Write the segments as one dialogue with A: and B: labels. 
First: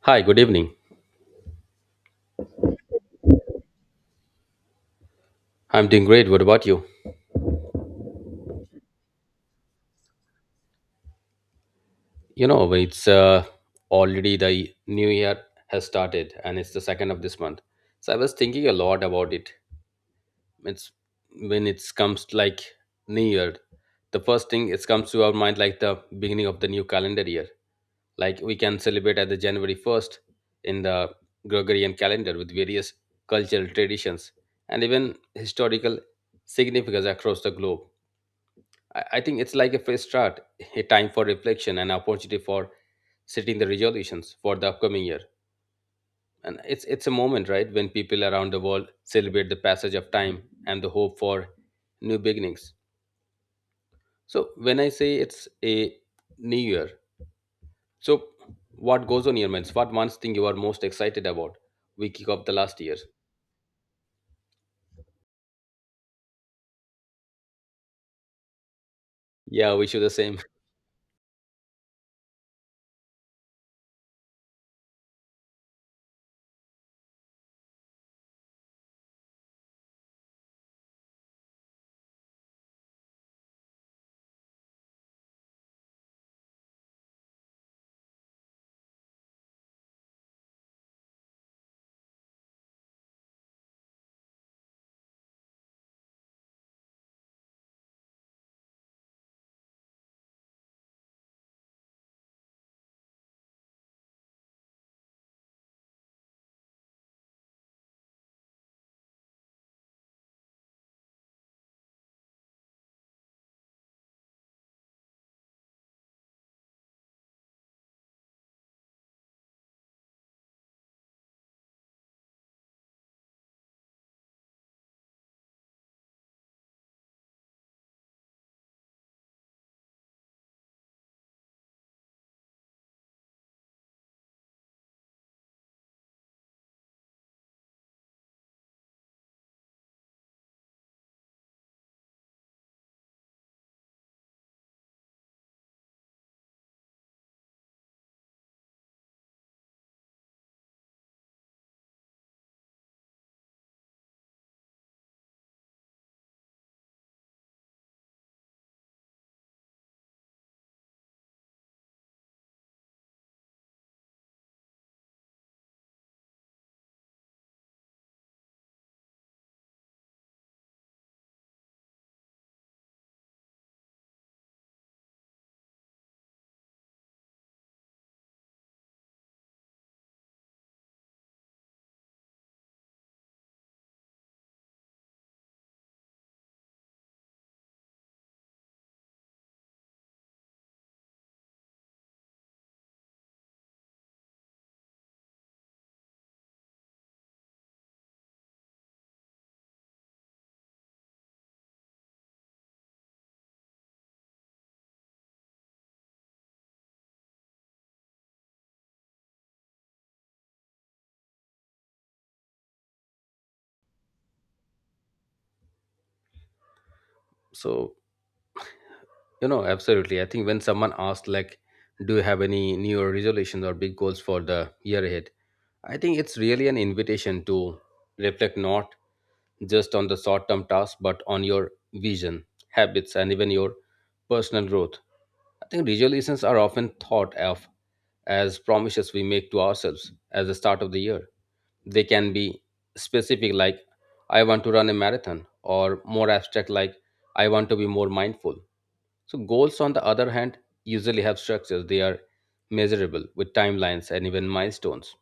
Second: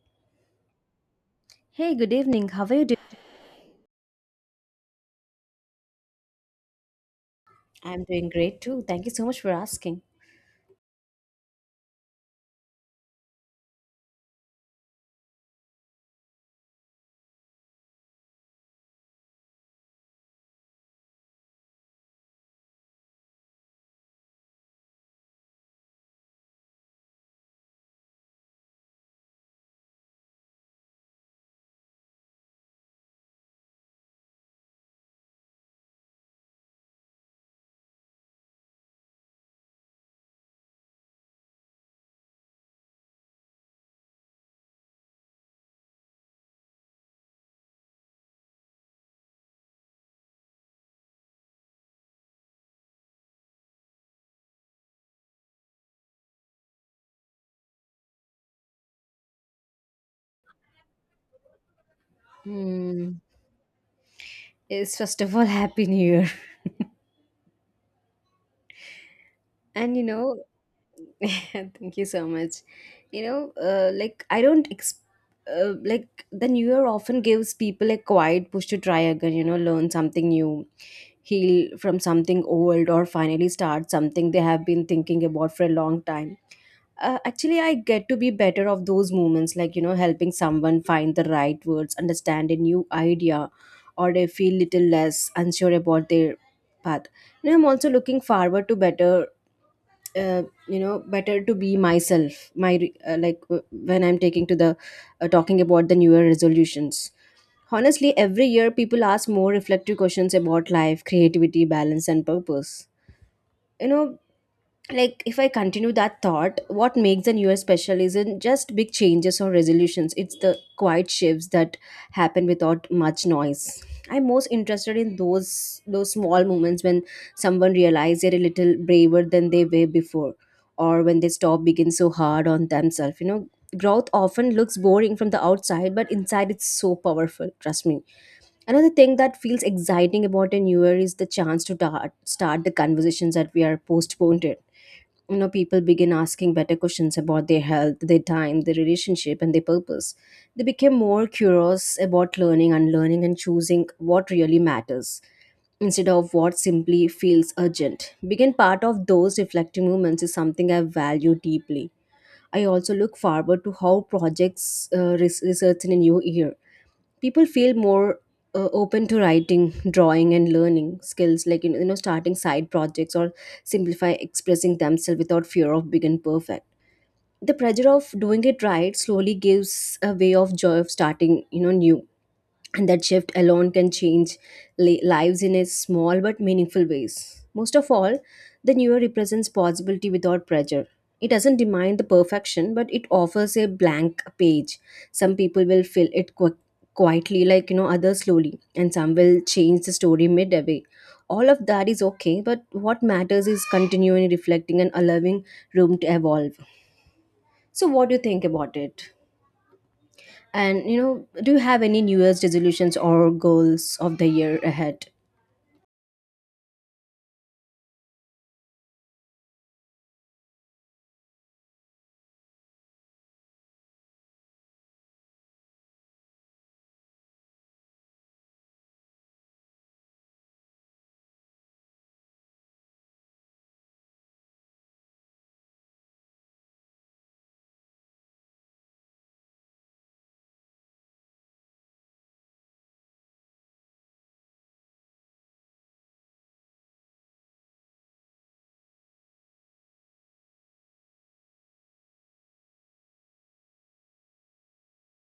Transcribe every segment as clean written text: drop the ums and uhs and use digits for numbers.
A: Hi, good evening.
B: Hey, good evening. How are you doing?
A: I'm doing great. What about you?
B: I'm doing great too. Thank you so much for asking.
A: You know, it's Already the new year has started and it's the second of this month. So I was thinking a lot about it. It's when it comes to, new year, the first thing it comes to our mind like the beginning of the new calendar year. Like we can celebrate at the January 1st in the Gregorian calendar with various cultural traditions and even historical significance across the globe. I think it's like a fresh start, a time for reflection, an opportunity for setting the resolutions for the upcoming year. And it's a moment, right, when people around the world celebrate the passage of time and the hope for new beginnings. So when I say it's a new year, so what goes on your minds? What one thing you are most excited about? We kick off the last year.
B: Hmm. It's first of all Happy New Year.
A: Yeah, we
B: And
A: should the same.
B: thank you so much. Like I don't ex- Like the new year often gives people a quiet push to try again, learn something new, heal from something old, or finally start something they have been thinking about for a long time. Actually, I get to be better of those moments, helping someone find the right words, understand a new idea, or they feel little less unsure about their path. You know, I'm also looking forward to better uh, better to be myself my re- like w- when I'm taking to the talking about the new year resolutions. Honestly, every year people ask more reflective questions about life, creativity, balance, and purpose. You know, like if I continue that thought, what makes the new year special isn't just big changes or resolutions, it's the quiet shifts that happen without much noise. I'm most interested in those small moments when someone realizes they're a little braver than they were before, or when they stop being so hard on themselves. You know, growth often looks boring from the outside, but inside it's so powerful, trust me. Another thing that feels exciting about a new year is the chance to start the conversations that we are postponed. You know, people begin asking better questions about their health, their time, their relationship, and their purpose. They became more curious about learning, unlearning, and choosing what really matters instead of what simply feels urgent. Being part of those reflective moments is something I value deeply. I also look forward to how projects research in a new year. People feel more open to writing, drawing, and learning skills, like you know, starting side projects or simplify expressing themselves without fear of being perfect. The pressure of doing it right slowly gives a way of joy of starting, you know, new, and that shift alone can change lives in a small but meaningful ways. Most of all, the new year represents possibility without pressure. It doesn't demand the perfection, but it offers a blank page. Some people will fill it quietly, like you know, others slowly, and some will change the story midway. All of that is okay, but what matters is continuing reflecting and allowing room to evolve. So, what do you think about it? And you know, do you have any New Year's resolutions or goals of the year ahead?
A: So you know, absolutely. I think when someone asks like, "Do you have any New Year resolutions or big goals for the year ahead?" I think it's really an invitation to reflect not just on the short term tasks, but on your vision, habits, and even your personal growth. I think resolutions are often thought of as promises we make to ourselves at the start of the year. They can be specific, like, I want to run a marathon, or more abstract, like, I want to be more mindful. So, goals, on the other hand, usually have structures, they are measurable with timelines and even milestones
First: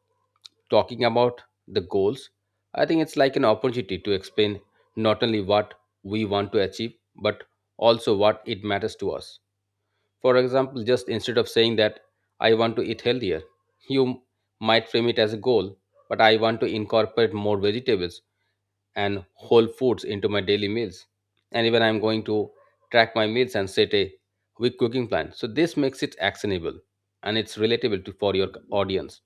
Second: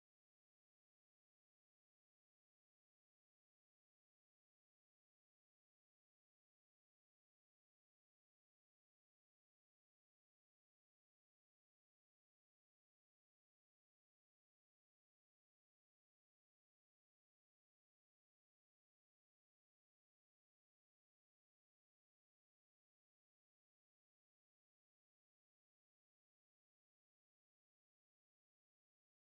A: talking about the goals, I think it's like an opportunity to explain not only what we want to achieve, but also what it matters to us. For example, just instead of saying that I want to eat healthier, you m- might frame it as a goal, but I want to incorporate more vegetables and whole foods into my daily meals. And even I'm going to track my meals and set a week cooking plan. So this makes it actionable and it's relatable to for your audience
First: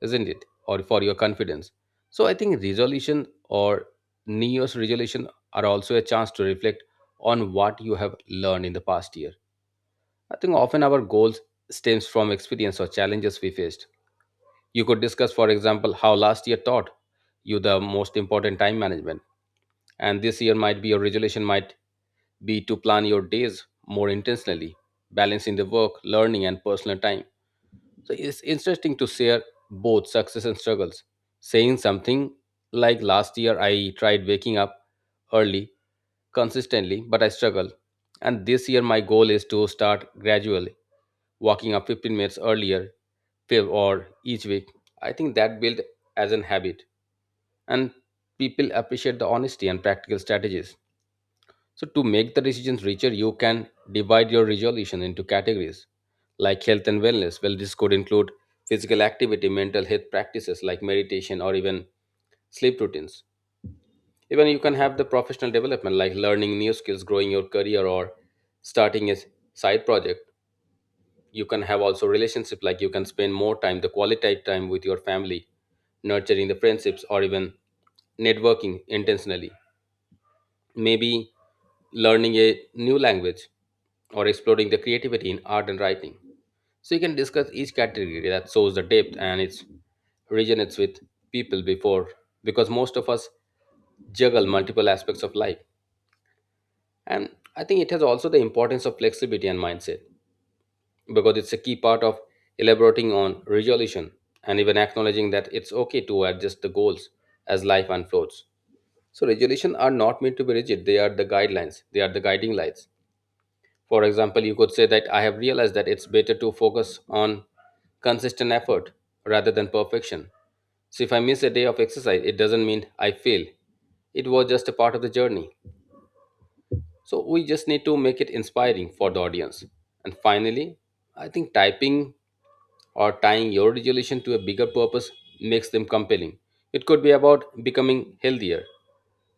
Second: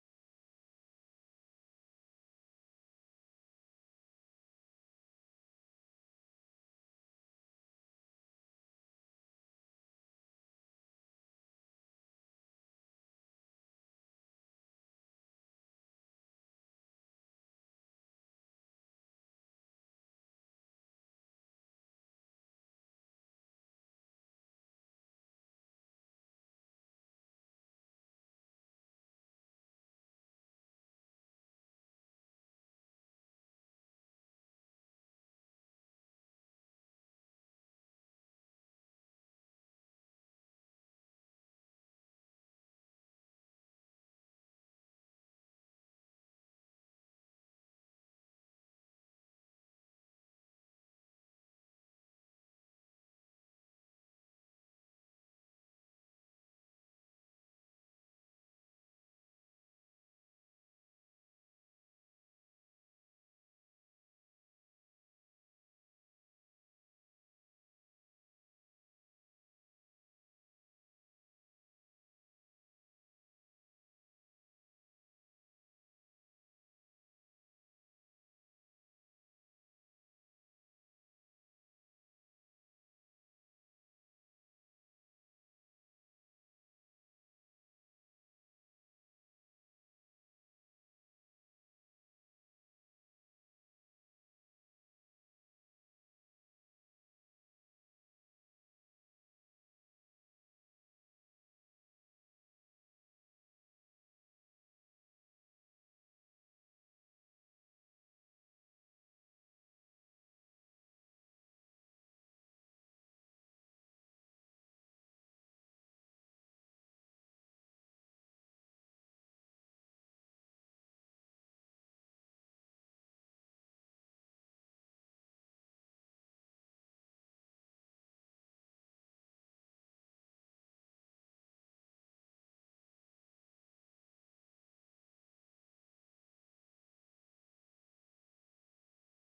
A: isn't it? Or for your confidence. So I think resolution or New Year's resolution are also a chance to reflect on what you have learned in the past year. I think often our goals stems from experience or challenges we faced. You could discuss, for example, how last year taught you the most important time management. And this year might be your resolution might be to plan your days more intentionally, balancing the work, learning, and personal time. So it's interesting to share both success and struggles. Saying something like last year I tried waking up early consistently, but I struggled. And this year my goal is to start gradually, walking up 15 minutes earlier fifth or each week. I think that built as an habit. And people appreciate the honesty and practical strategies. So, to make the decisions richer, you can divide your resolution into categories like health and wellness. Well, this could include physical activity, mental health practices like meditation, or even sleep routines. Even you can have the professional development like learning new skills, growing your career, or starting a side project. You can have also relationship like you can spend more time, the quality time with your family, nurturing the friendships, or even networking intentionally. Maybe learning a new language or exploring the creativity in art and writing. So you can discuss each category that shows the depth and it resonates with people before because most of us juggle multiple aspects of life. And I think it has also the importance of flexibility and mindset because it's a key part of elaborating on resolution and even acknowledging that it's okay to adjust the goals as life unfolds. So resolution are not meant to be rigid, they are the guidelines, they are the guiding lights. For example, you could say that I have realized that it's better to focus on consistent effort rather than perfection. So if I miss a day of exercise, it doesn't mean I fail. It was just a part of the journey. So we just need to make it inspiring for the audience. And finally, I think typing or tying your resolution to a bigger purpose makes them compelling. It could be about becoming healthier,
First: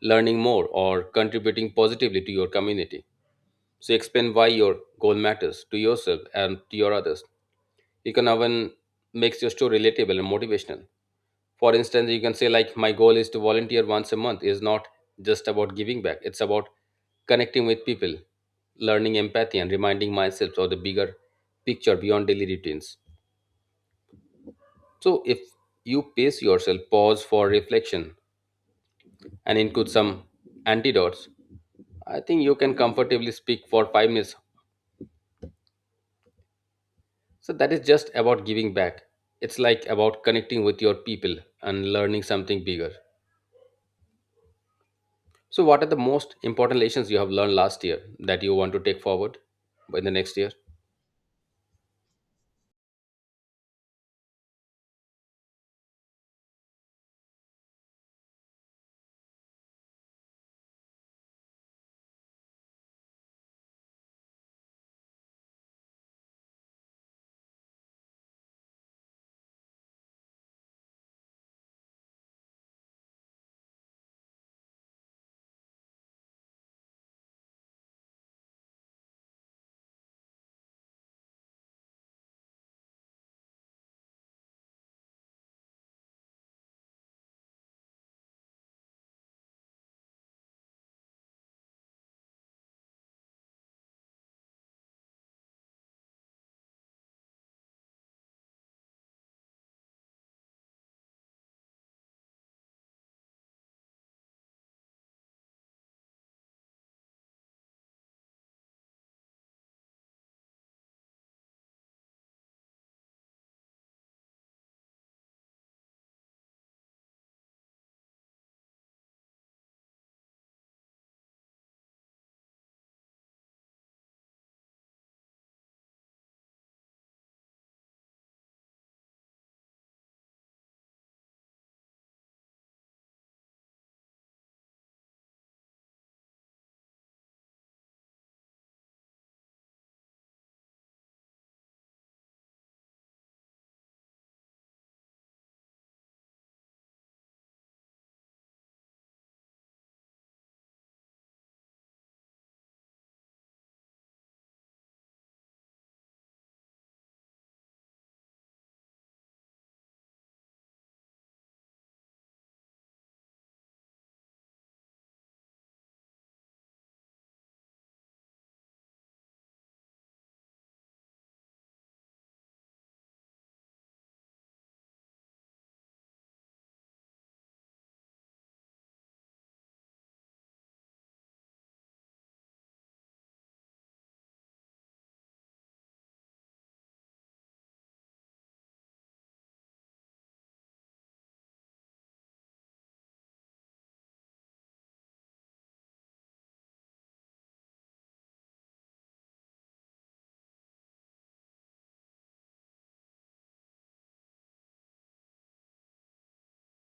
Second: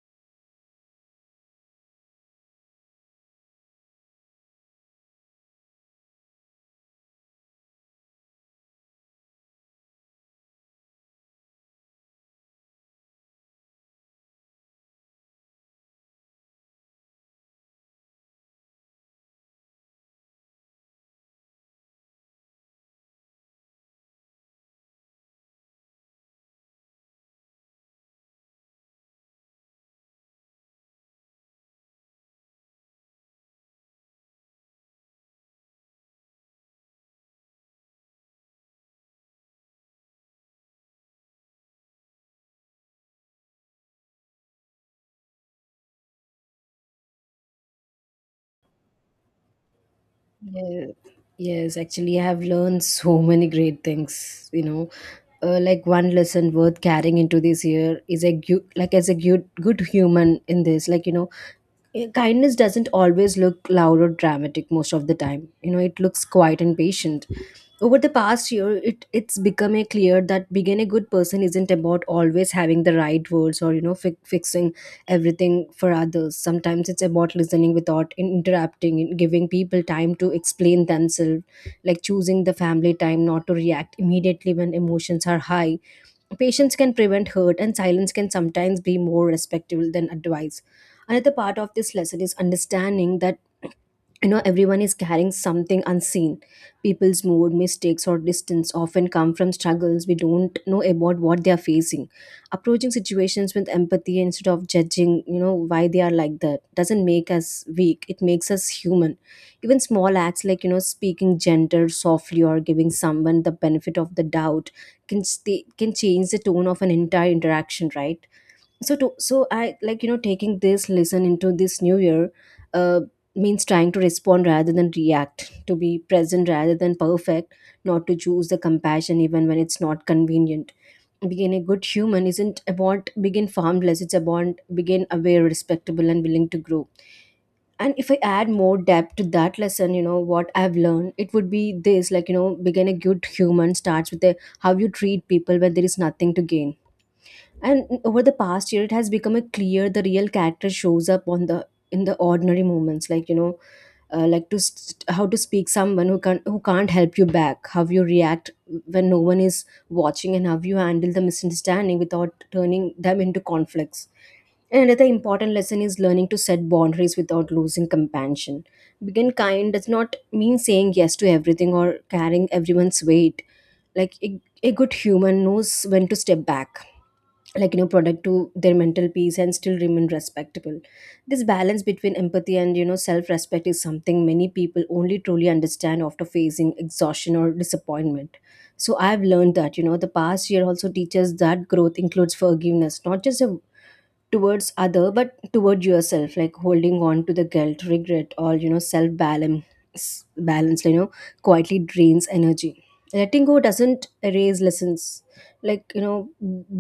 A: learning more, or contributing positively to your community. So explain why your goal matters to yourself and to your others. You can even makes your story relatable and motivational. For instance, you can say like my goal is to volunteer once a month is not just about giving back. It's about connecting with people, learning empathy and reminding myself of the bigger picture beyond daily routines. So if you pace yourself, pause for reflection and include some antidotes, I think you can comfortably speak for 5 minutes. So that is just about giving back. It's like about connecting with your people and learning something bigger. So what are the most important lessons you have learned last year that you want to take forward in the next year?
B: Yeah. Yes, actually, I have learned so many great things. Like one lesson worth carrying into this year is like as a good human in this. Kindness doesn't always look loud or dramatic most of the time. You know, it looks quiet and patient. Over the past year, it's become a clear that being a good person isn't about always having the right words or you know fixing everything for others. Sometimes it's about listening without interrupting and giving people time to explain themselves, like choosing the family time not to react immediately when emotions are high. Patience can prevent hurt, and silence can sometimes be more respectful than advice. Another part of this lesson is understanding that you know everyone is carrying something unseen. People's mood, mistakes, or distance often come from struggles we don't know about what they are facing. Approaching situations with empathy instead of judging you know why they are like that doesn't make us weak, it makes us human. Even small acts like you know speaking gentle softly or giving someone the benefit of the doubt can change the tone of an entire interaction, right? So I like you know taking this lesson into this new year uh, means trying to respond rather than react, to be present rather than perfect, not to choose the compassion even when it's not convenient. Being a good human isn't about being harmless, it's about being aware, respectable, and willing to grow. And if I add more depth to that lesson, you know what I've learned, it would be this. Like you know being a good human starts with how you treat people when there is nothing to gain. And over the past year, it has become a clear the real character shows up on the ordinary moments, like you know, how to speak someone who can't help you back, how you react when no one is watching, and how you handle the misunderstanding without turning them into conflicts. And another important lesson is learning to set boundaries without losing compassion. Being kind does not mean saying yes to everything or carrying everyone's weight. Like a good human knows when to step back, like you know product to their mental peace and still remain respectable. This balance between empathy and you know self respect is something many people only truly understand after facing exhaustion or disappointment. So I've learned that you know the past year also teaches that growth includes forgiveness, not just a towards other but toward yourself. Like holding on to the guilt, regret, or you know self balance you know quietly drains energy. Letting go doesn't erase lessons. Like you know,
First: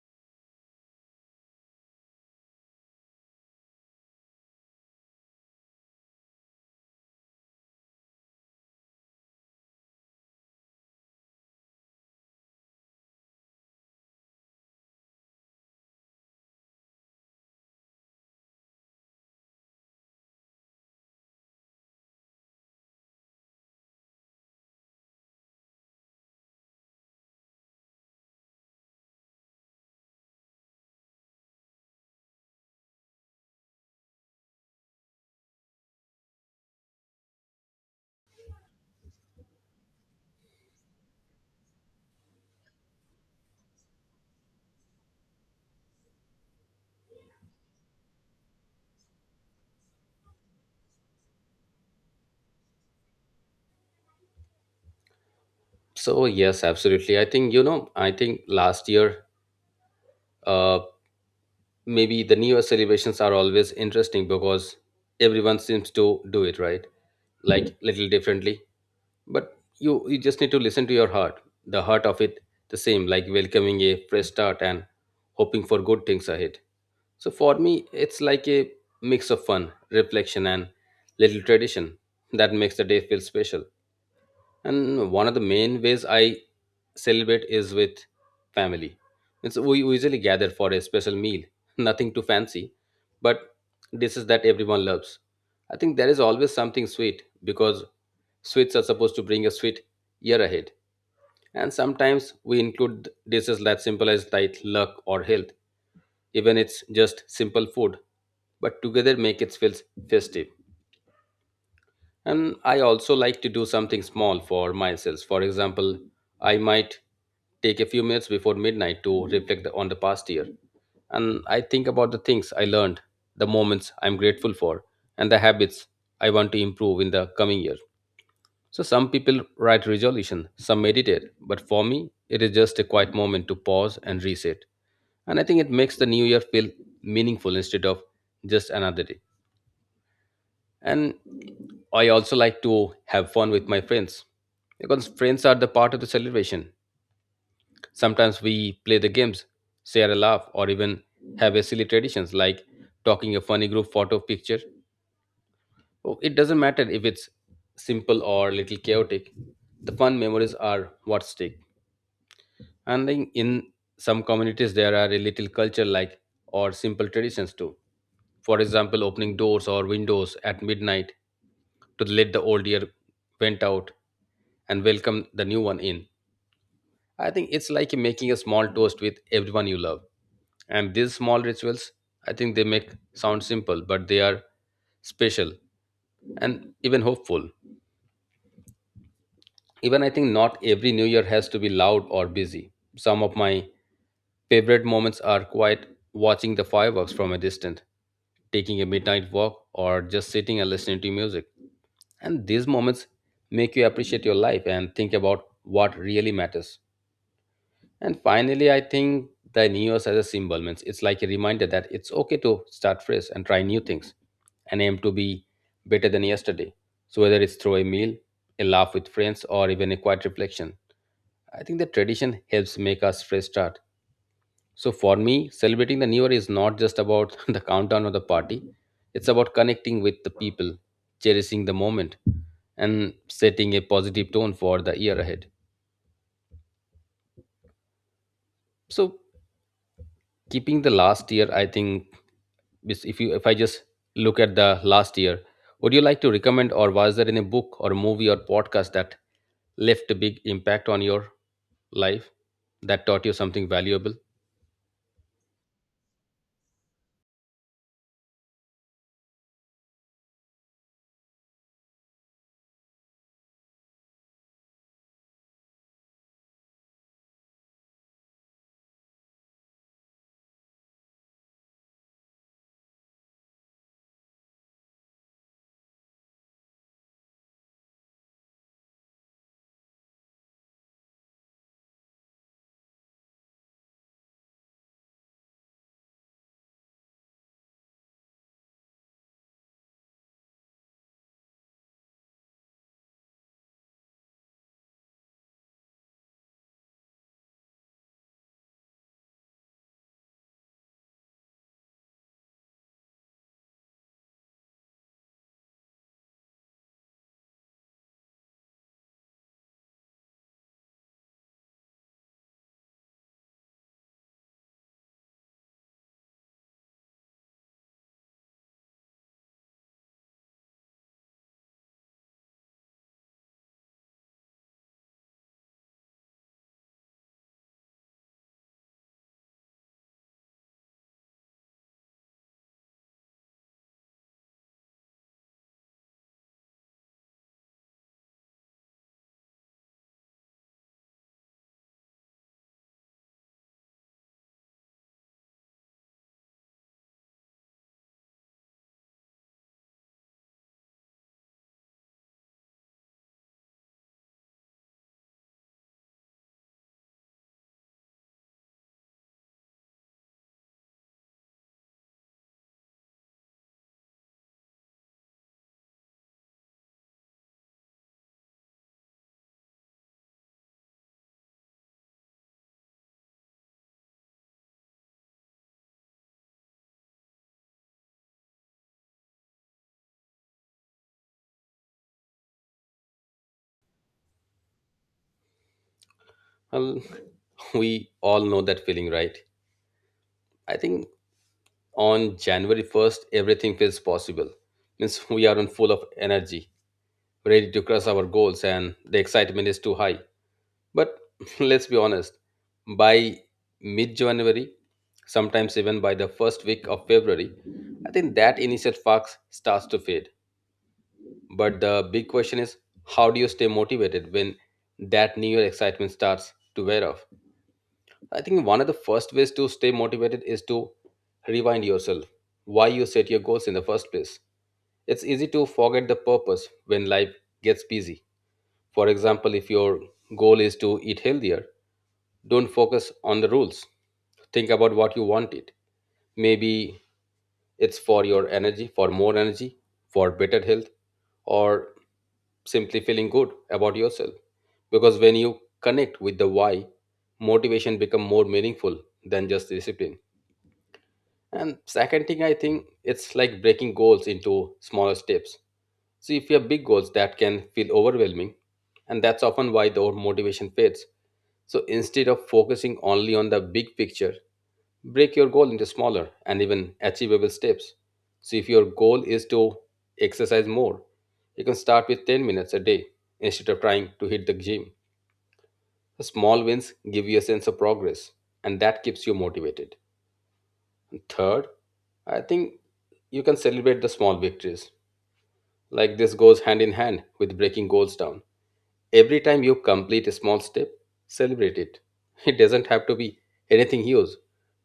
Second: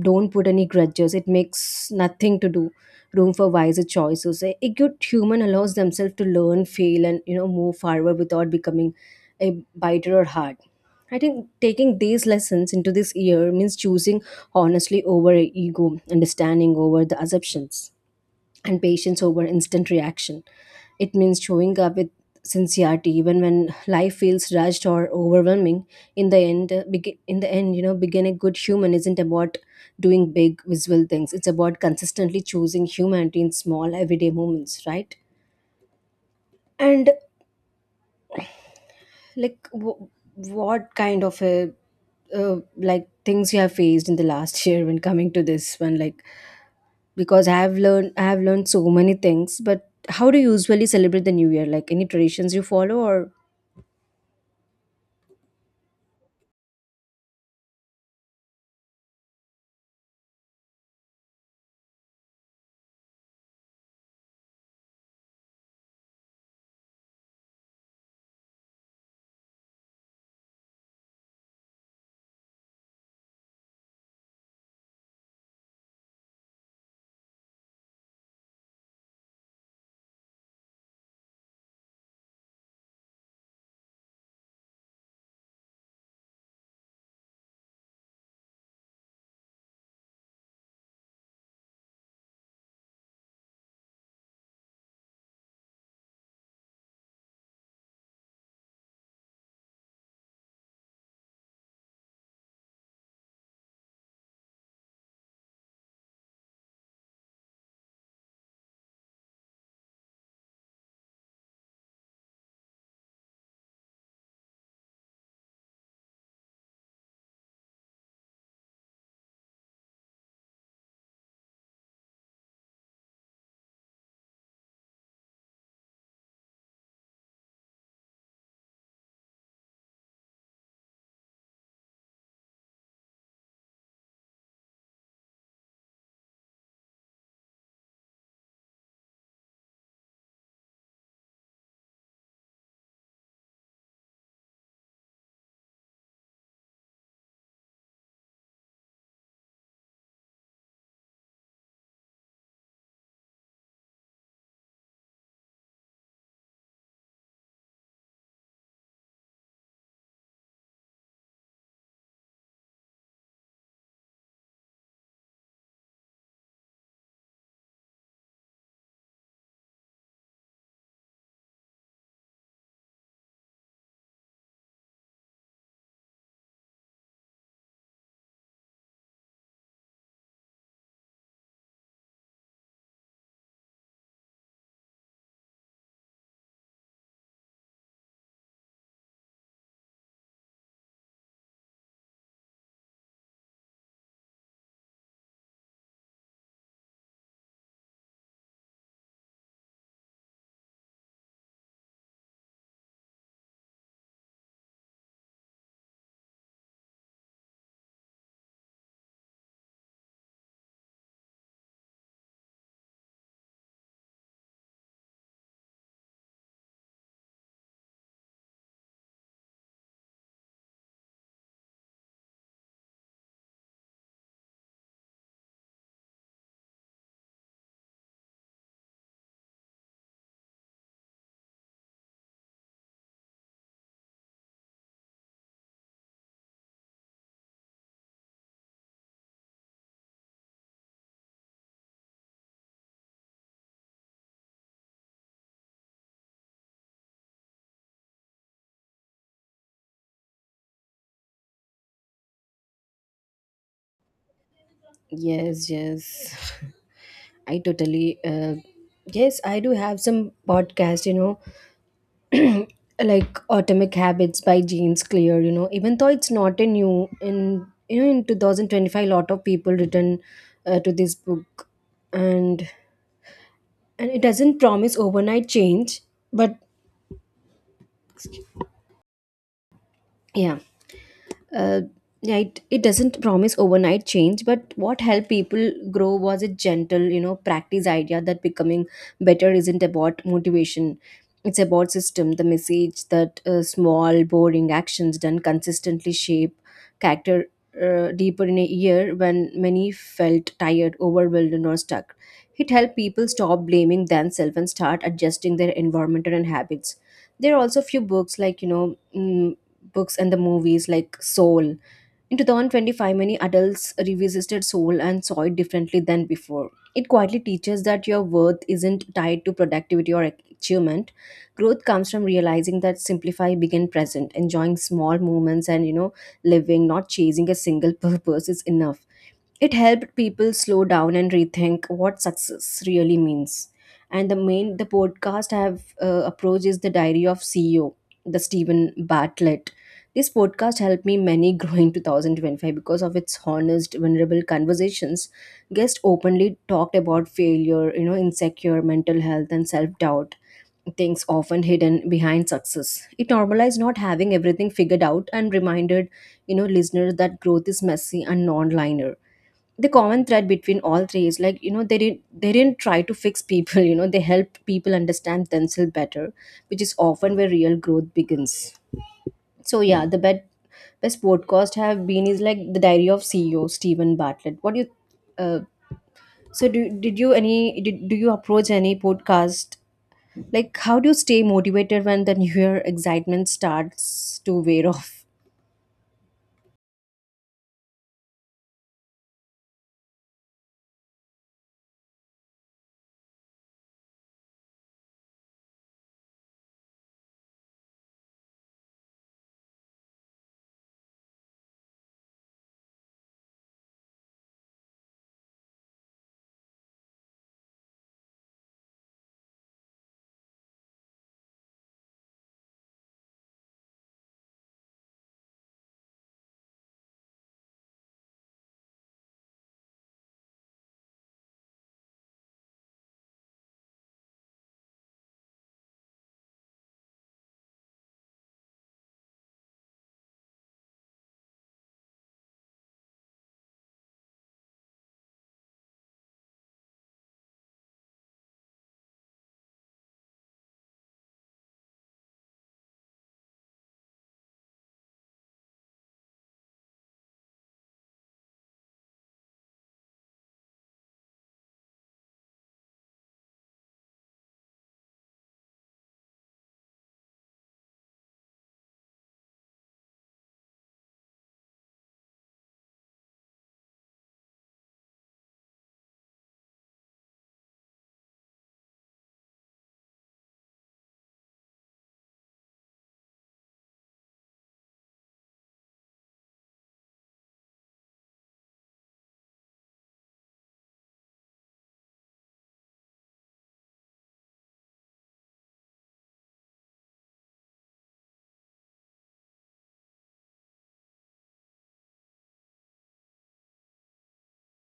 B: don't put any grudges, it makes nothing to do room for wiser choices. A good human allows themselves to learn, fail, and you know move forward without becoming a biter or hard. I think taking these lessons into this year means choosing honestly over ego, understanding over the assumptions, and patience over instant reaction. It means showing up with sincerity even when life feels rushed or overwhelming. In the end, in the end, you know, being a good human isn't about doing big visual things. It's about consistently choosing humanity in small everyday moments, right? And like, w- what kind of a like things you have faced in the last year when coming to this one, like because I have learned so many things. But how do you usually celebrate the new year? Like any traditions you follow or
A: So yes, absolutely. I think you know. I think last year, uh, maybe the New Year celebrations are always interesting because everyone seems to do it right, like Mhm. little differently. But you just need to listen to your heart. The heart of it, the same, like welcoming a fresh start and hoping for good things ahead. So for me, it's like a mix of fun, reflection, and little tradition that makes the day feel special. And one of the main ways I celebrate is with family. It's, we usually gather for a special meal, nothing too fancy, but dishes that everyone loves. I think there is always something sweet because sweets are supposed to bring a sweet year ahead. And sometimes we include dishes that symbolize like luck or health even it's just simple food but together make it feel festive. And I also like to do something small for myself. For example, I might take a few minutes before midnight to reflect on the past year, and I think about the things I learned, the moments I'm grateful for, and the habits I want to improve in the coming year. So some people write resolution, some meditate, but for me, it is just a quiet moment to pause and reset. And I think it makes the new year feel meaningful instead of just another day. And I also like to have fun with my friends because friends are the part of the celebration. Sometimes we play the games, share a laugh, or even have a silly traditions like talking a funny group photo picture. Oh, it doesn't matter if it's simple or little chaotic. The fun memories are what stick. And then in some communities, there are a little culture like or simple traditions too. For example, opening doors or windows at midnight to let the old year went out and welcome the new one in. I think it's like making a small toast with everyone you love. And these small rituals, I think they make sound simple, but they are special and even hopeful. Even I think not every New Year has to be loud or busy. Some of my favorite moments are quite watching the fireworks from a distance, taking a midnight walk, or just sitting and listening to music. And these moments make you appreciate your life and think about what really matters. And finally, I think the New Year's as a symbol means it's like a reminder that it's okay to start fresh and try new things and aim to be better than yesterday. So, whether it's through a meal, a laugh with friends, or even a quiet reflection, I think the tradition helps make us fresh start. So for me, celebrating the new year is not just about the countdown or the party. It's about connecting with the people, cherishing the moment, and setting a positive tone for the year ahead. So keeping the last year, I think is- if you if I just look at the last year, would you like to recommend or was there any book or movie or podcast that left a big impact on your life that taught you something valuable?
B: yes, yes. I totally Yes, I do have some podcast, you know, like Atomic Habits by James Clear, you know, even though it's not a new in you know in 2025, lot of people return to this book. and and it doesn't promise overnight change, but yeah uh, yeah, it doesn't promise overnight change, but what helped people grow was a gentle, you know, practice idea that becoming better isn't about motivation. It's about system. The message that small, boring actions done consistently shape character deeper in a year when many felt tired, overwhelmed, or stuck. It helped people stop blaming themselves and start adjusting their environment and habits. There are also few books like, you know, books and the movies like Soul. In 2025, many adults revisited Soul and saw it differently than before. It quietly teaches that your worth isn't tied to productivity or achievement. Growth comes from realizing that simplify begin present, enjoying small moments and you know living, not chasing a single purpose is enough. It helped people slow down and rethink what success really means. And the main the podcast I have approach is the Diary of CEO, the Stephen Bartlett. This podcast helped me many grow in 2025 because of its honest, vulnerable conversations. Guests openly talked about failure, you know, insecure, mental health, and self doubt, things often hidden behind success. It normalized not having everything figured out and reminded, you know, listeners that growth is messy and non linear. The common thread between all three is like you know they didn't try to fix people. You know, they helped people understand themselves better, which is often where real growth begins. So yeah, the best podcast have been is like the Diary of CEO, Stephen Bartlett. What do you uh, do you approach any podcast, like how do you stay motivated when the new year excitement starts to wear off?
A: Well, we all know that feeling, right? I think on January 1st, everything feels possible. Means we are on full of energy, ready to crush our goals, and the excitement is too high. But let's be honest, by mid January, sometimes even by the first week of February, I think that initial spark starts to fade. But the big question is how do you stay motivated when that new year excitement starts to wear off? I think one of the first ways to stay motivated is to rewind yourself. Why you set your goals in the first place. It's easy to forget the purpose when life gets busy. For example, if your goal is to eat healthier, don't focus on the rules. Think about what you want it. Maybe it's for your energy, for more energy, for better health, or simply feeling good about yourself, because when you connect with the why, motivation become more meaningful than just discipline. And second thing, I think it's like breaking goals into smaller steps. So if you have big goals, that can feel overwhelming, and that's often why the old motivation fades. So instead of focusing only on the big picture, break your goal into smaller and even achievable steps. So, if your goal is to exercise more, you can start with 10 minutes a day instead of trying to hit the gym. Small wins give you a sense of progress, and that keeps you motivated. Third, I think you can celebrate the small victories. Like this goes hand in hand with breaking goals down. Every time you complete a small step, celebrate it. It doesn't have to be anything huge.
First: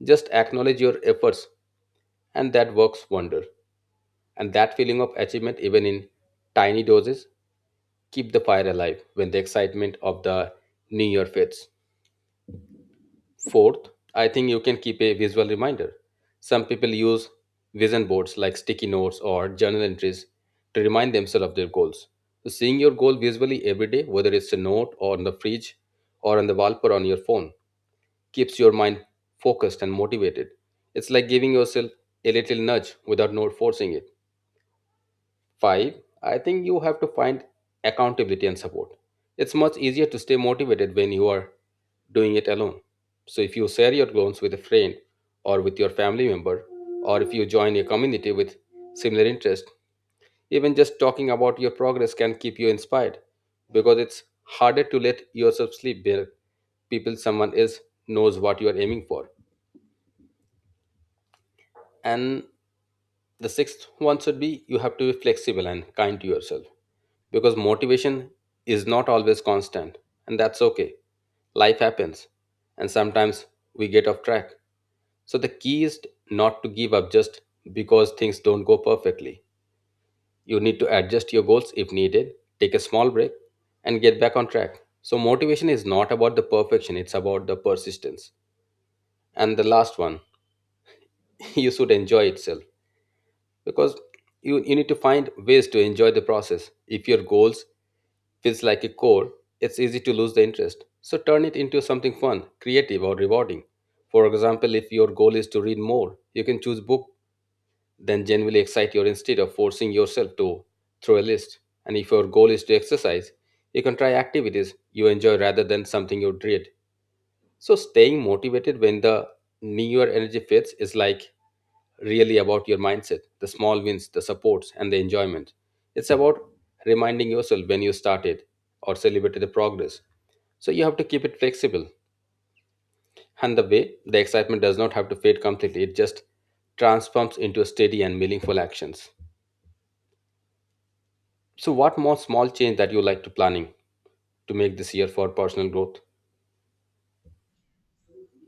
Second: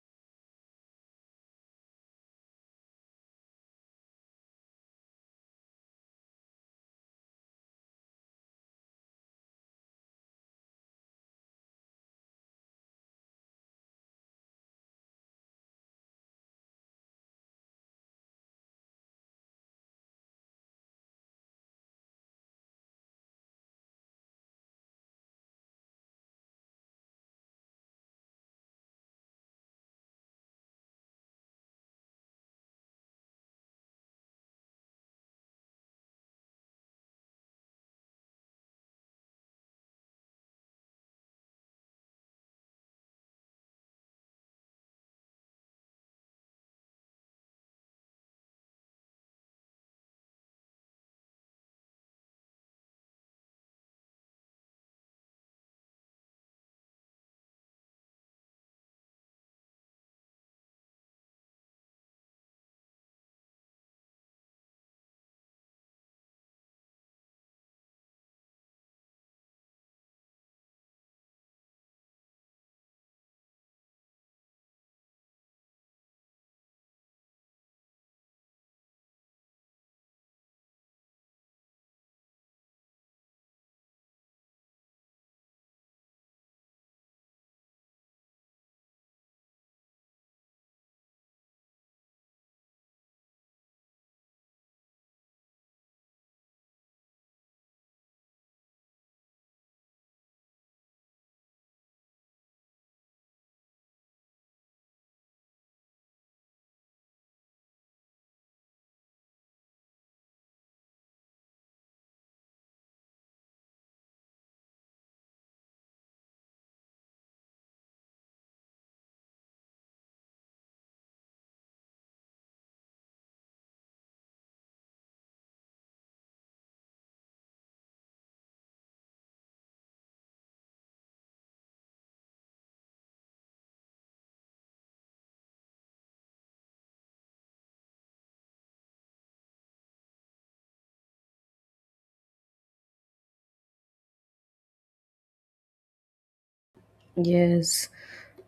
A: Just acknowledge your efforts, and that works wonder. And that feeling of achievement, even in tiny doses, keep the fire alive when the excitement of the new year fades. Fourth, I think you can keep a visual reminder. Some people use vision boards, like sticky notes or journal entries, to remind themselves of their goals. So seeing your goal visually every day, whether it's a note or on the fridge or on the wall or on your phone, keeps your mind focused and motivated. It's like giving yourself a little nudge without not forcing it. Five, I think you have to find accountability and support. It's much easier to stay motivated when you are doing it alone. So, if you share your goals with a friend or with your family member, or if you join a community with similar interest, even just talking about your progress can keep you inspired, because it's harder to let yourself sleep where people someone else knows what you are aiming for. And the sixth one should be you have to be flexible and kind to yourself, because motivation is not always constant, and that's okay. Life happens, and sometimes we get off track. So, the key is not to give up just because things don't go perfectly. You need to adjust your goals if needed, take a small break, and get back on track. So, motivation is not about the perfection, it's about the persistence. And the last one, you should enjoy itself, because you need to find ways to enjoy the process. If your goals feels like a chore, it's easy to lose the interest. So turn it into something fun, creative, or rewarding. For example, if your goal is to read more, you can choose book then genuinely excite you instead of forcing yourself to through a list. And if your goal is to exercise, you can try activities you enjoy rather than something you dread. So staying motivated when the new year energy fits is like really about your mindset, the small wins, the supports, and the enjoyment. It's about reminding yourself when you started or celebrated the progress. So you have to keep it flexible. And the way the excitement does not have to fade completely, it just transforms into steady and meaningful actions. So what more small change that you like to planning to make this year for personal growth?
B: Yes.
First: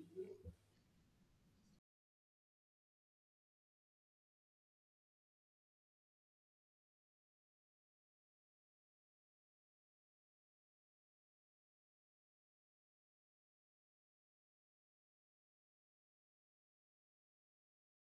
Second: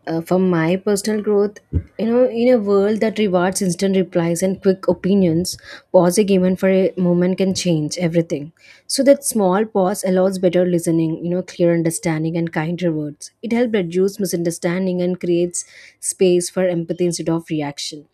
B: For my personal growth, you know, in a world that rewards instant replies and quick opinions, pausing even for a moment can change everything. So that small pause allows better listening, you know, clear understanding and kinder words. It helps reduce misunderstanding and creates space for empathy instead of reaction.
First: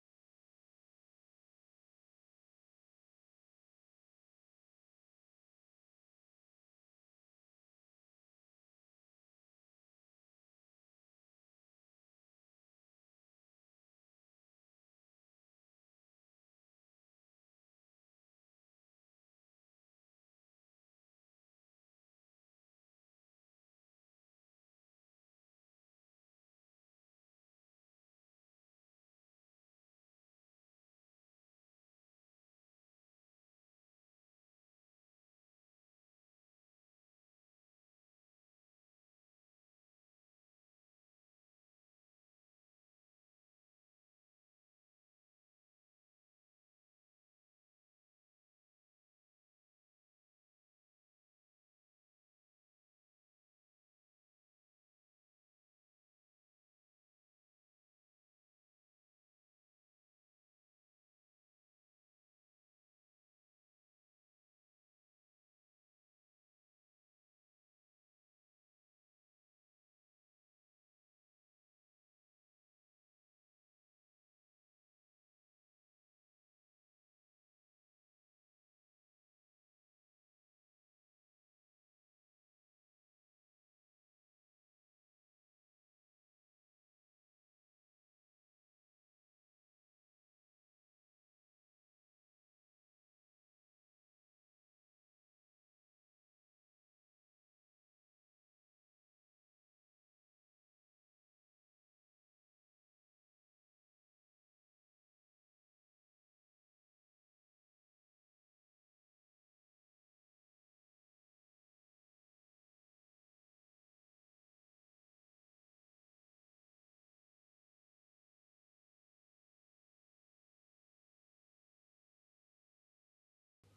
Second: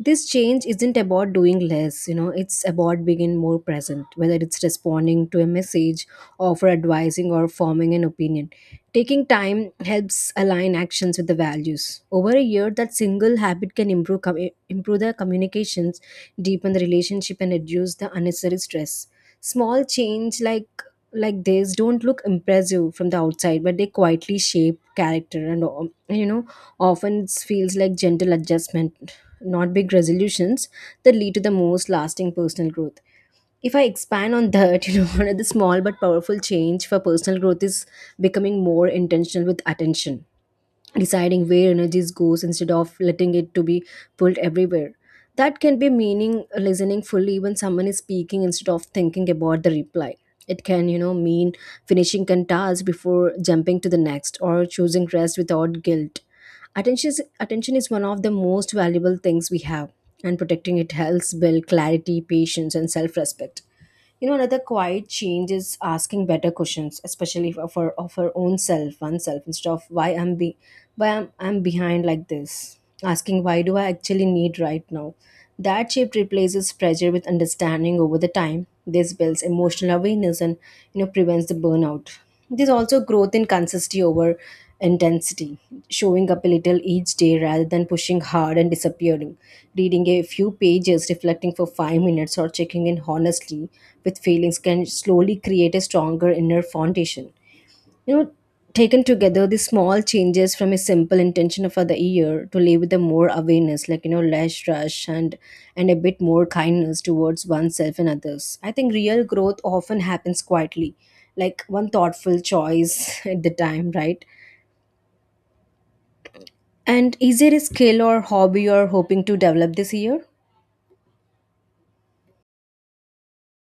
B: This change isn't about doing less, it's about being more present, whether it's responding to a message or for advising or forming an opinion. Taking time helps align actions with the values. Over a year, that single habit can improve the communications, deepen the relationship and reduce the unnecessary stress. Small change like this don't look impressive from the outside, but they quietly shape character. And often it feels like gentle adjustment, not big resolutions, that lead to the most lasting personal growth. If I expand on that, you know, one of the small but powerful change for personal growth is becoming more intentional with attention, deciding where energies goes instead of letting it to be pulled everywhere. That can be meaning, listening fully when someone is speaking instead of thinking about the reply. It can, you know, mean finishing a task before jumping to the next, or choosing rest without guilt. Attention is one of the most valuable things we have, and protecting it helps build clarity, patience and self-respect. You know, another quiet change is asking better questions, especially for of our own self, oneself. Instead of why I'm behind like this, asking why do I actually need right now. That shift replaces pressure with understanding. Over the time, this builds emotional awareness and, you know, prevents the burnout. There's also growth in consistency over intensity, showing up a little each day rather than pushing hard and disappearing. Reading a few pages, reflecting for 5 minutes, or checking in honestly with feelings can slowly create a stronger inner foundation. You know, taken together, the small changes from a simple intention for the year to live with a more awareness, like, you know, less rush and a bit more kindness towards oneself and others. I think real growth often happens quietly, like one thoughtful choice at the time, right? And is there a skill or hobby you're hoping to develop this year?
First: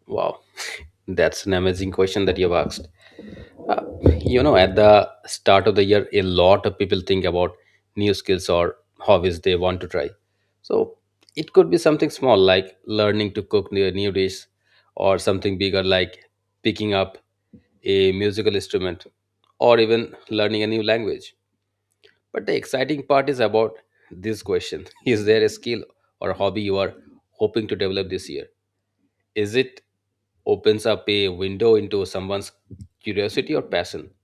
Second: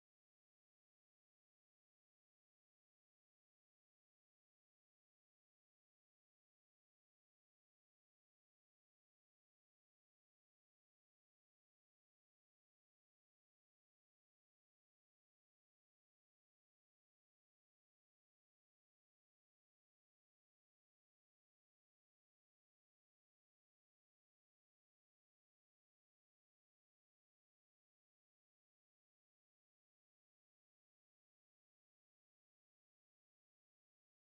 A: Wow. That's an amazing question that you've asked. Uh, you know, at the start of the year, a lot of people think about new skills or hobbies they want to try. So it could be something small like learning to cook new dish, or something bigger like picking up a musical instrument, or even learning a new language. But the exciting part is about this question: Is there a skill or hobby you are hoping to develop this year? Is it opens up a window into someone's curiosity or passion?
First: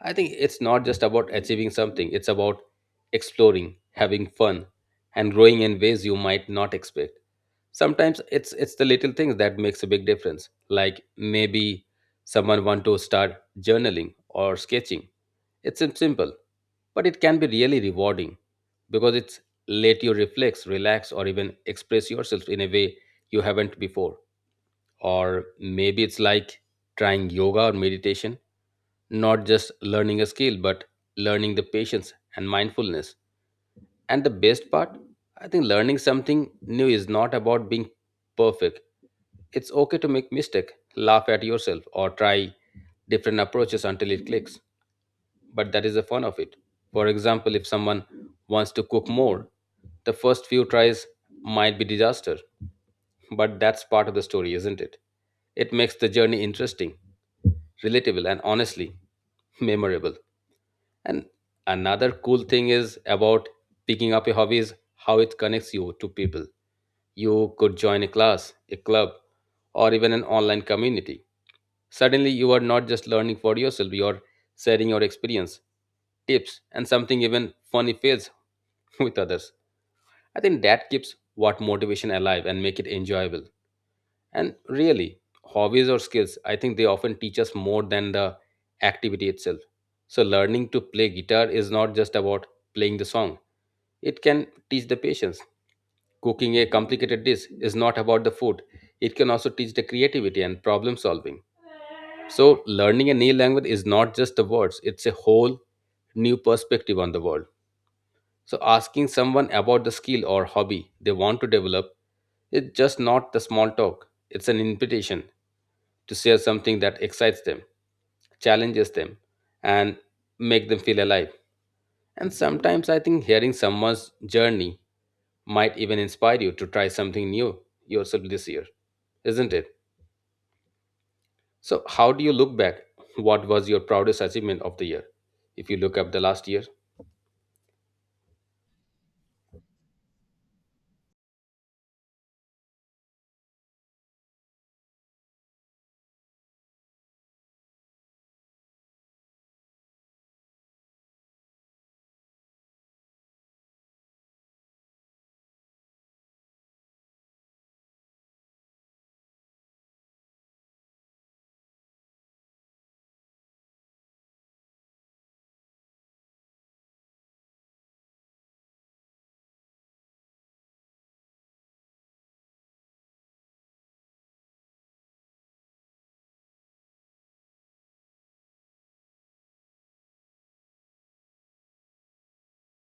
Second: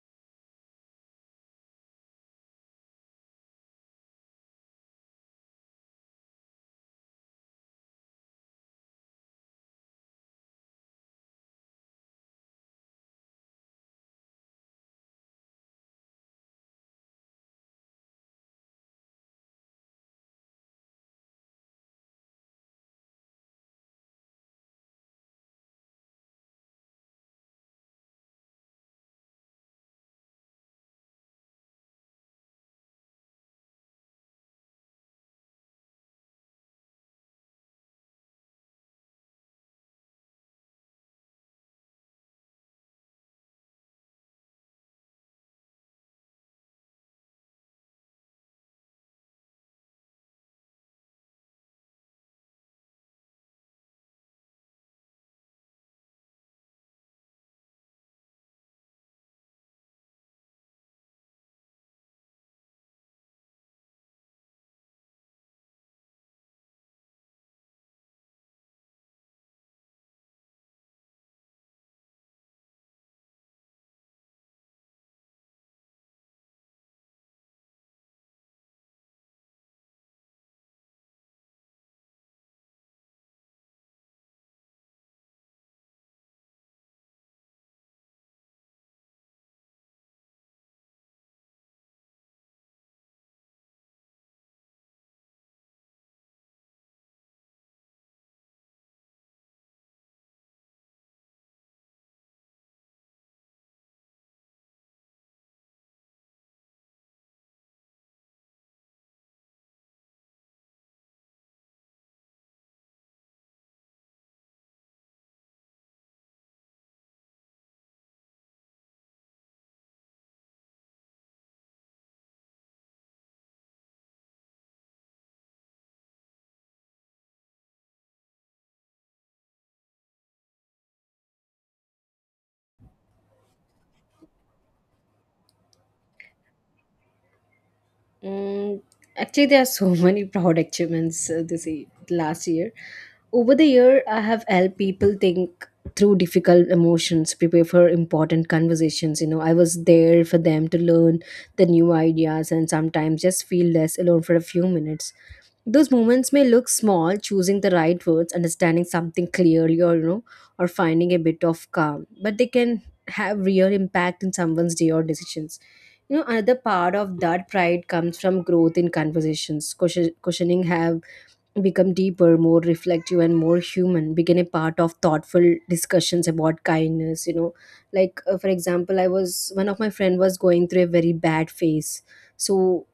A: I think it's not just about achieving something, it's about exploring, having fun, and growing in ways you might not expect. Sometimes it's the little things that makes a big difference. Like maybe someone want to start journaling or sketching. It's simple, but it can be really rewarding because it's let you reflect, relax, or even express yourself in a way you haven't before. Or maybe it's like trying yoga or meditation, not just learning a skill but learning the patience and mindfulness. And the best part, I think, learning something new is not about being perfect. It's okay to make mistake, laugh at yourself, or try different approaches until it clicks. But that is the fun of it. For example, if someone wants to cook more, the first few tries might be disaster, but that's part of the story, isn't it? It makes the journey interesting, relatable, and honestly, memorable. And another cool thing is about picking up a hobby is how it connects you to people. You could join a class, a club, or even an online community. Suddenly, you are not just learning for yourself, you are sharing your experience, tips, and something even funny fails with others. I think that keeps what motivation alive and make it enjoyable. And really, hobbies or skills, I think they often teach us more than the activity itself. So, learning to play guitar is not just about playing the song, it can teach the patience. Cooking a complicated dish is not about the food, it can also teach the creativity and problem solving. So, learning a new language is not just the words, it's a whole new perspective on the world. So, asking someone about the skill or hobby they want to develop is just not the small talk, it's an invitation to share something that excites them, challenges them, and make them feel alive. And sometimes I think hearing someone's journey might even inspire you to try something new yourself this year, isn't it? So, how do you look back? What was your proudest achievement of the year? If you look up the last year,
B: Mm, actually, there are so many proud achievements this year, last year. Over the year, I have helped people think through difficult emotions, prepare for important conversations. You know, I was there for them to learn the new ideas and sometimes just feel less alone for a few minutes. Those moments may look small, choosing the right words, understanding something clearly, or, you know, or finding a bit of calm, but they can have real impact in someone's day or decisions. You know, another part of that pride comes from growth in conversations. Questioning have become deeper, more reflective, and more human. Begin a part of thoughtful discussions about kindness. You know, like, for example, I was one of my friend was going through a very bad phase, so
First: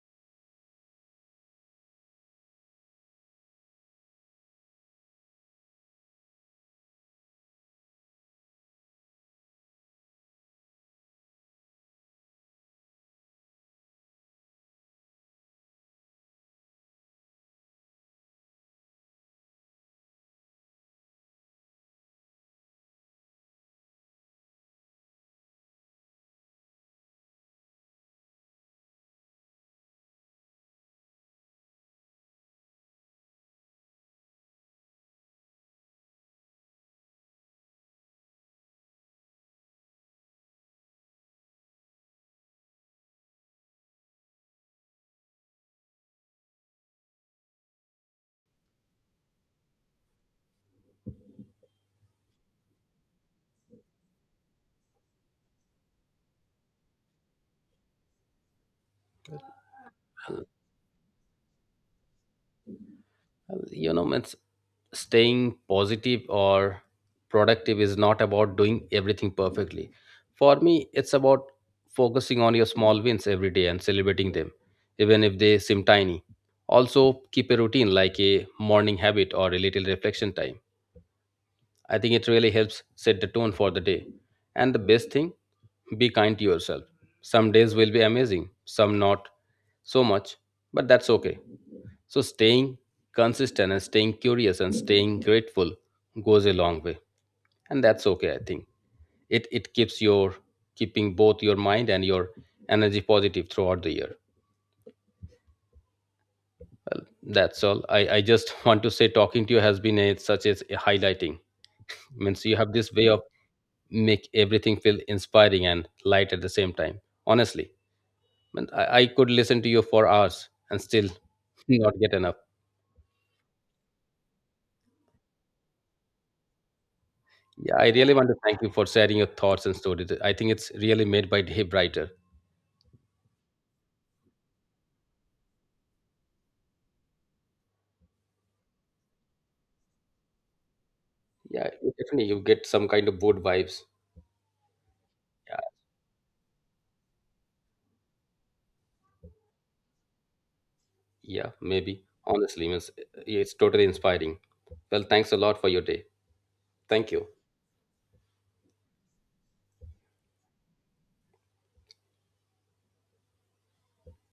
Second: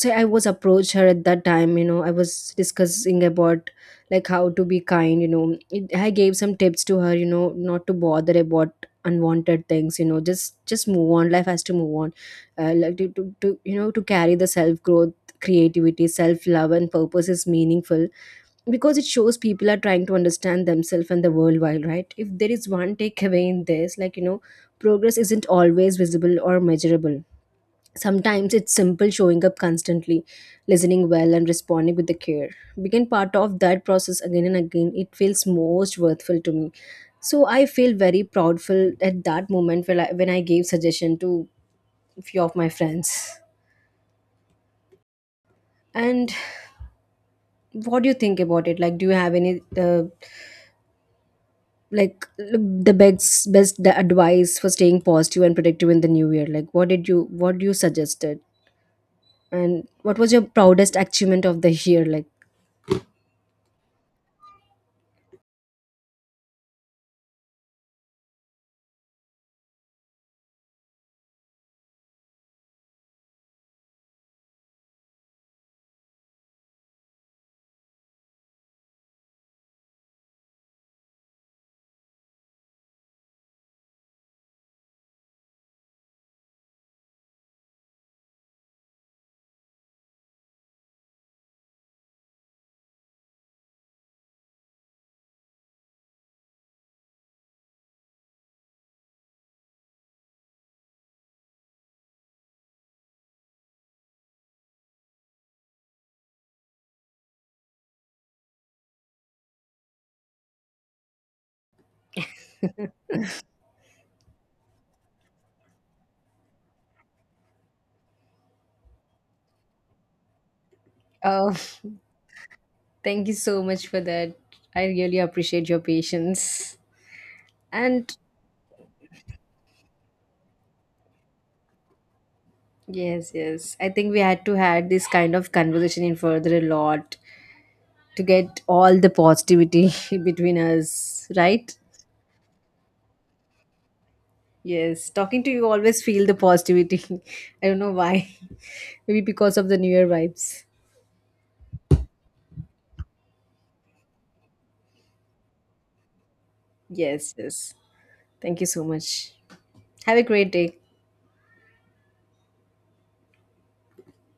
B: so I was approached her at that time. You know, I was discussing about like how to be kind. You know it, I gave some tips to her. You know, not to bother about unwanted things. You know, just move on, life has to move on. Like to, you know, to carry the self growth, creativity, self love and purpose is meaningful, because it shows people are trying to understand themselves and the world. While, right, if there is one takeaway in this, like, you know, progress isn't always visible or measurable. Sometimes it's simple, showing up constantly, listening well, and responding with the care. Being part of that process again and again, it feels most worthwhile to me. So I feel very proudful at that moment when when I gave suggestion to few of my friends. And what do you think about it? Like, do you have any, like the best advice for staying positive and productive in the new year? Like, what you suggested, and what was your
A: well,
B: proudest achievement of the year? Like.
A: you know, it's staying positive or productive is not about doing everything perfectly. For me, it's about focusing on your small wins every day and celebrating them, even if they seem tiny. Also, keep a routine like a morning habit or a little reflection time. I think it really helps set the tone for the day. And the best thing, be kind to yourself. Some days will be amazing, some not so much, but that's okay. So staying consistent and staying curious and staying grateful goes a long way. And that's okay, I think. It keeps your keeping both your mind and your energy positive throughout the year. That's all. I just want to say talking to you has been such as a highlighting. Means you have this way of make everything feel inspiring and light at the same time. Honestly, man, I could listen to you for hours and still
B: Uh,
A: not get enough.
B: Thank you so much for that. I really appreciate your patience.
A: Yeah, I really
B: And
A: want to thank you for sharing your thoughts and stories. I think it's really made my day brighter.
B: yes, yes, I think we had to had this kind of conversation in further a lot to get all the positivity between us,
A: Yeah,
B: right?
A: definitely you get some kind of good vibes.
B: Yes, talking to
A: Yeah,
B: you always feel the positivity. I don't know why. Maybe because of the new year vibes.
A: yeah, maybe. Honestly, it's totally inspiring. Well, thanks a lot for your day. Thank you.
B: Yes, yes. Thank you so much. Have a great day.